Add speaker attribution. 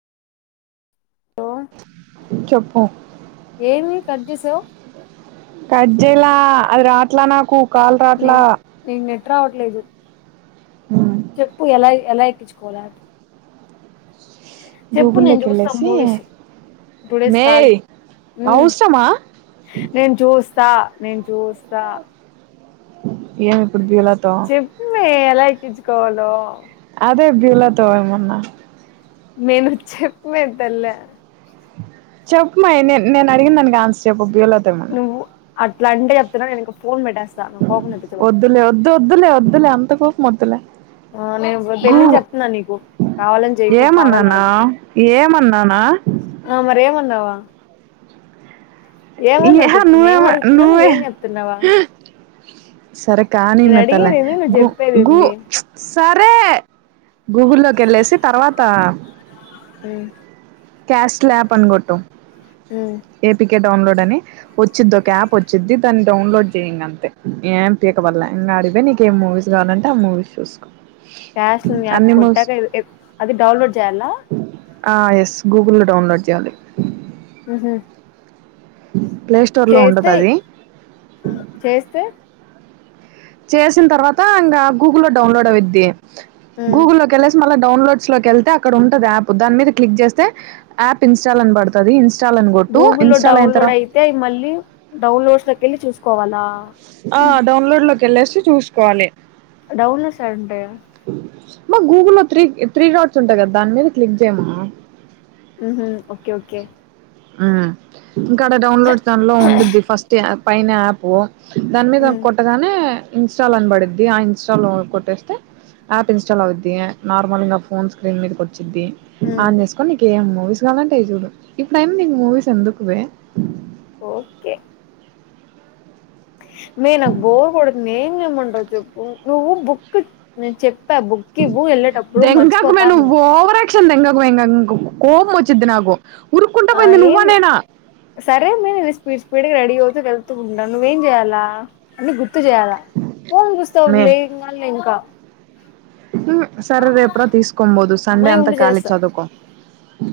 Speaker 1: hello
Speaker 2: చెప్పు
Speaker 1: ఏమి cut చేశావు
Speaker 2: కట్ చేయలే అది రావట్లే నాకు కాల్ రావట్లే
Speaker 1: నేను నీకు నెట్ రావట్లేదు
Speaker 2: అ
Speaker 1: చెప్పు ఎలా ఎలా ఎక్కించుకోవాల చెప్పు నేను
Speaker 2: గూగుల్లోకి
Speaker 1: చూస్తా
Speaker 2: వెళ్ళేసి
Speaker 1: మూవీస్ నేను టూ డేస్
Speaker 2: మే
Speaker 1: కాలి
Speaker 2: అవసరమా
Speaker 1: నేను చూస్త నేను చూస్తా
Speaker 2: ఏం
Speaker 1: చెప్పుమే ఎలా ఎక్కించుకోవాలో
Speaker 2: అదే బీళ్ళతో ఏ మన్నా
Speaker 1: మే నువ్వు చెప్పు మే తల్లే
Speaker 2: చెప్పమాయి నే నేను అడిగిినదానికి ఆన్సర్ చెప్పు బ్యూలాతో ఏమన్నా
Speaker 1: నువ్వు అట్లా అంటే చెప్తున్నా నేను ఇంక ఫోన్ పెట్టేస్త స్త
Speaker 2: వదిలే వధూలే వద్దలే అంత కోపం వదులే
Speaker 1: ఆ నేను పెళ్ళంచి చెప్తున్నా నీకు కావాలని చెయకు కావాలని
Speaker 2: ఏమన్నానా
Speaker 1: అడగకు
Speaker 2: ఏమన్నానా
Speaker 1: ఆ మరేమందావా
Speaker 2: ఏహా
Speaker 1: చెప్పు
Speaker 2: ను్వ
Speaker 1: నేనేం
Speaker 2: మా
Speaker 1: అడుగుతున్నా
Speaker 2: ను్వే
Speaker 1: నువ్వేం చెప్తున్నావా
Speaker 2: సరే కానీ
Speaker 1: నేను
Speaker 2: మే తల
Speaker 1: అడిగేదేంది నువ్వు
Speaker 2: గు గు
Speaker 1: చెప్పేదేంది
Speaker 2: సరే గూగుల్లోకి వెళ్ళేసి తర్వాత
Speaker 1: అ
Speaker 2: క్యాష్ స్లాప్ అన్కుట్టు
Speaker 1: మ్మ్
Speaker 2: ఏపి ౌన్లోడ్ ని వచ్చిది ఒక యాప్ వచ్చిద్ది దాన్ని డౌన్లోడ్ చేయ్యంగ అంతే ఏం పీక బల్ల ఇంకా అడితేే నీకేం మూవీస్ కావాలంటే ఆ మూవీస్ చూసుకో
Speaker 1: క్యాష్ యాప్
Speaker 2: అన్ని మూవీస్
Speaker 1: కొట్టక అది డౌన్లోడ్ చేయాల
Speaker 2: ఎస్ గూగుల్లో డౌన్లోడ్ చేయాలి
Speaker 1: ఆహా
Speaker 2: ప్లే స్టోర్ లో ఉండదు
Speaker 1: చేస్తే
Speaker 2: అది
Speaker 1: చేస్తే
Speaker 2: చేసిన తర్వాత ఇంకా గూగుల్లో డౌన్లోడ్ అవద్ది
Speaker 1: మ్మ్
Speaker 2: గుూగులు లోకి వెళ్లేసి మల్లా డౌన్లోడ్స్ లోకి వెళ్తే అక్కడ ఉంటది యాప్ దాని మీద క్లిక్ చేస్తే యాప్ ఇన్స్టాల్ అని పడుతుంది
Speaker 1: గూగుల్లో లో డౌన్లోడ్ అయితే మళ్ళ డౌన్లోడ్స్ తకళ్ి చూ కోవల
Speaker 2: ఆ డౌన్లోడ్ లోకి వెళ్ళేసి చూసుకోవాలి
Speaker 1: డౌన్లో సార్ంటే
Speaker 2: మా గూగుల్లో త్రీ త్రీ డాట్స్ ఉంటాయి కదా దాని మీద క్లిక్ చేయమ్మా
Speaker 1: ఓకే ఓకే
Speaker 2: ఆ ఇంకా అడ డౌన్లోడ్ దన్ లో ఉండది ఫస్ట్ యాప్ పైన ఆపు దాని మీద
Speaker 1: మ్మ్
Speaker 2: కొట్టగానే ఇన్స్టాల్ అన పడిద్ది ఆ ఇన్స్టాల్ కొట్టేస్తే యాప్ ఇన్స్టాల్ అవుద్ది నార్మల్ ఇకా ఫోన్ స్క్రీన్ మీద కొట్ ది
Speaker 1: మ్మ్
Speaker 2: ఆన్ చేసుకొని నీకే ఏం ఆఫీస్ కాగాాలంటాయి చూడు టైమ్నింగ్ మూవిీస్ ఎందుకువే
Speaker 1: ఓకే మే నాకు బోర్ కొడుతుంది ఏేంట నువ్ బుక్ చెక్ బుక్కి వెళ్ళేటప్పుడు మర్చిపోతాన్న
Speaker 2: వంది ఇంగాయం కోపం వచ్చిద్ది నాకు ఉరుక్కుంటా
Speaker 1: ఆ
Speaker 2: పోయింది నువ్వా
Speaker 1: ఏన్
Speaker 2: నేనా
Speaker 1: సరే మేన్ ఇది స్పపీడ్ స్పపీడ్ రెడితు వెళ్తూ ఉంటావు నువ్వేం చేయాలా అని గు గు చేయాలా పోన్ పుస్తకం
Speaker 2: మే
Speaker 1: లే కా ఇంకా
Speaker 2: హ్మ్ సరే రేపురా తీస్కొన్ పోదు సండే
Speaker 1: మే
Speaker 2: అంతా
Speaker 1: ఉండు
Speaker 2: ఖలీ
Speaker 1: చేస్తా
Speaker 2: చదువుకో